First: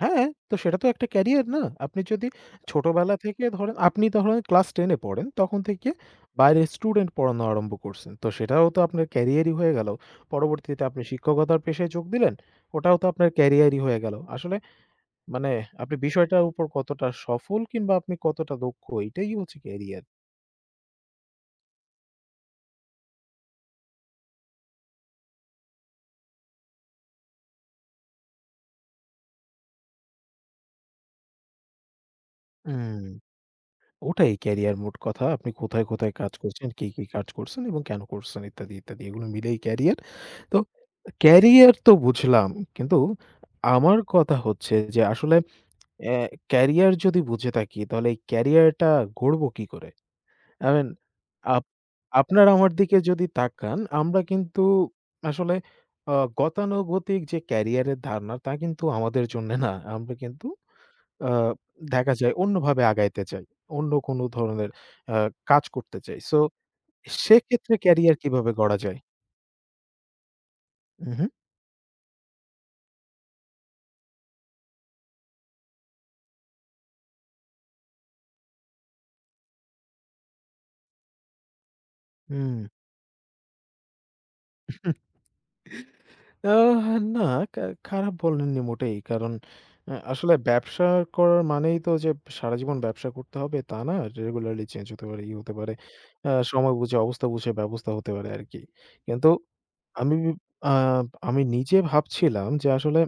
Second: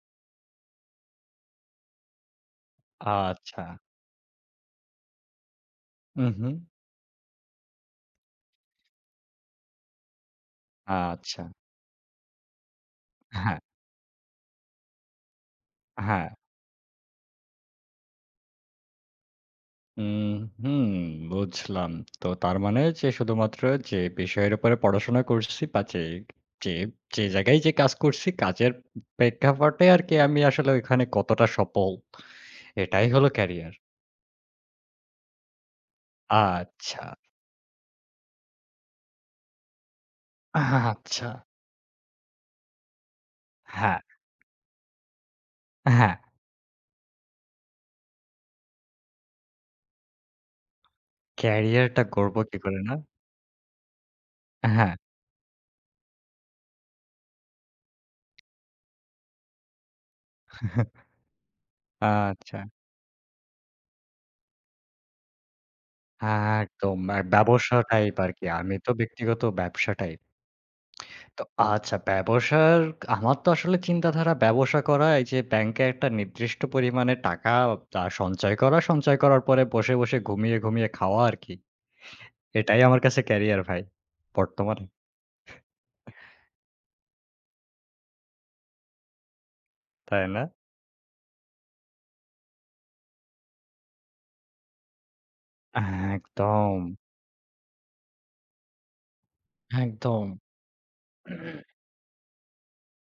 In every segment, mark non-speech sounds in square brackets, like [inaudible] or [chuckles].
হ্যাঁ। তো সেটা তো একটা ক্যারিয়ার, না? আপনি যদি ছোটবেলা থেকে আচ্ছা। ধরেন, আপনি ধরেন ক্লাস ১০ এ পড়েন, তখন থেকে হুম, হুম। বাইরে স্টুডেন্ট পড়ানো আরম্ভ করছেন। তো সেটাও তো আপনার ক্যারিয়ারই হয়ে গেল। পরবর্তীতে, আপনি আচ্ছা। শিক্ষকতার পেশায় যোগ দিলেন। ওটাও তো, আপনার হ্যাঁ। ক্যারিয়ারই হয়ে গেল। আসলে, মানে আপনি হ্যাঁ। বিষয়টার উপর কতটা সফল কিংবা আপনি কতটা দক্ষ, এটাই হচ্ছে উ কেরিয়ার। হুম। বুঝলাম। তো, তার মানে যে, শুধুমাত্র যে, বিষয়ের উপরে পড়াশোনা করছি, বা যে, যে, যে, জায়গায় যে, কাজ করছি, কাজের প্রেক্ষাপটে আর কি আমি আসলে ওখানে কতটা সফল। হুম। এটাই হলো ক্যারিয়ার। ওটাই ক্যারিয়ার, মোট কথা। আপনি কোথায়, কোথায় কাজ করছেন, কি, কি, আচ্ছা। কাজ করছেন এবং কেন করছেন, ইত্যাদি, ইত্যাদি। এগুলো মিলেই ক্যারিয়ার। তো, আচ্ছা। ক্যারিয়ার তো বুঝলাম। কিন্তু আমার হ্যাঁ। কথা হচ্ছে যে, আসলে হ্যাঁ। এ্যা কেরিয়ার যদি বুঝে থাকি, তাহলে ক্যারিয়ারটা গড়ব কী করে? আই মিন, আপ ক্যারিয়ারটা গড়বো আপনারা কি আমার করে, না? দিকে যদি তাকান, আমরা কিন্তু হ্যাঁ। আসলে, আ গতানুগতিক যে, কেরিয়ারের ধারণা, তা কিন্তু আমাদের জন্যে না আমরা কিন্তু আ [chuckles] দেখা যায়, আচ্ছা। অন্যভাবে আগাইতে চাই। অন্য কোন ধরনের আ কাজ করতে চাই। সো, একদম। সেক্ষেত্রে, ব্যবসা টাইপ ক্যারিয়ার আর কি। কিভাবে আমি গড়া তো যায়? ব্যক্তিগত ব্যবসাটাই। হু, হুম। [lip trill] তো আচ্ছা, ব্যবসার, আমার তো আসলে চিন্তাধারা, ব্যবসা করা এই যে, ব্যাংকে একটা নির্দিষ্ট পরিমাণে টাকা, তা সঞ্চয় করা, সঞ্চয় করার পরে বসে, বসে, ঘুমিয়ে, ঘুমিয়ে, খাওয়া আর কি। হুম। এটাই আমার কাছে ক্যারিয়ার ভাই। বর্তমানে। [chuckles] [chuckles] আহ না কা খা খারাপ বলেননি মোটেই। কারণ, আ তাই আসলে না? ব্যবসা করার মানেই তো যে, সারাজীবন ব্যবসা করতে হবে, তা না। রেগুলারলি চেঞ্জ হতে পারে, ই হতে পারে, আ সময় একদম। বুঝে, অবস্থা বুঝে, ব্যবস্থা হতে পারে, আরকি। কিন্তু আমি, একদম। আ আমি নিজে ভাবছিলাম যে, আসলে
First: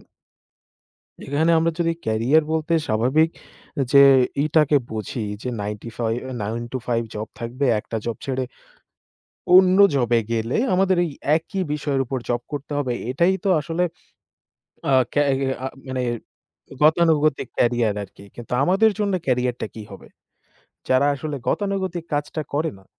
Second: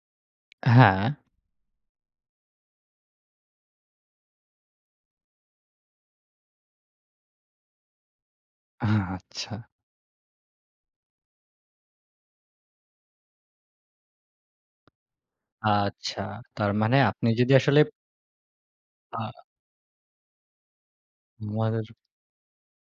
হ্যাঁ। এখানে আমরা যদি ক্যারিয়ার বলতে, স্বাভাবিক যে, ই টাকে বুঝি যে, নাইনটিফাইভ ৯টা-৫টা জব থাকবে। একটা জব ছেড়ে, আ আচ্ছা। অন্য জবে গেলে, আমাদের এই একই বিষয়ের উপর জব করতে হবে। এটাই তো আসলে, আ ক্যা হি আ মানে আচ্ছা। তার মানে, আপনি গতানুগতিক যদি আসলে ক্যারিয়ার আরকি। কিন্তু, আমাদের জন্য আ ক্যারিয়ার টা কি হবে? যারা আসলে, [unintelligible] গতানুগতিক কাজটা করে না।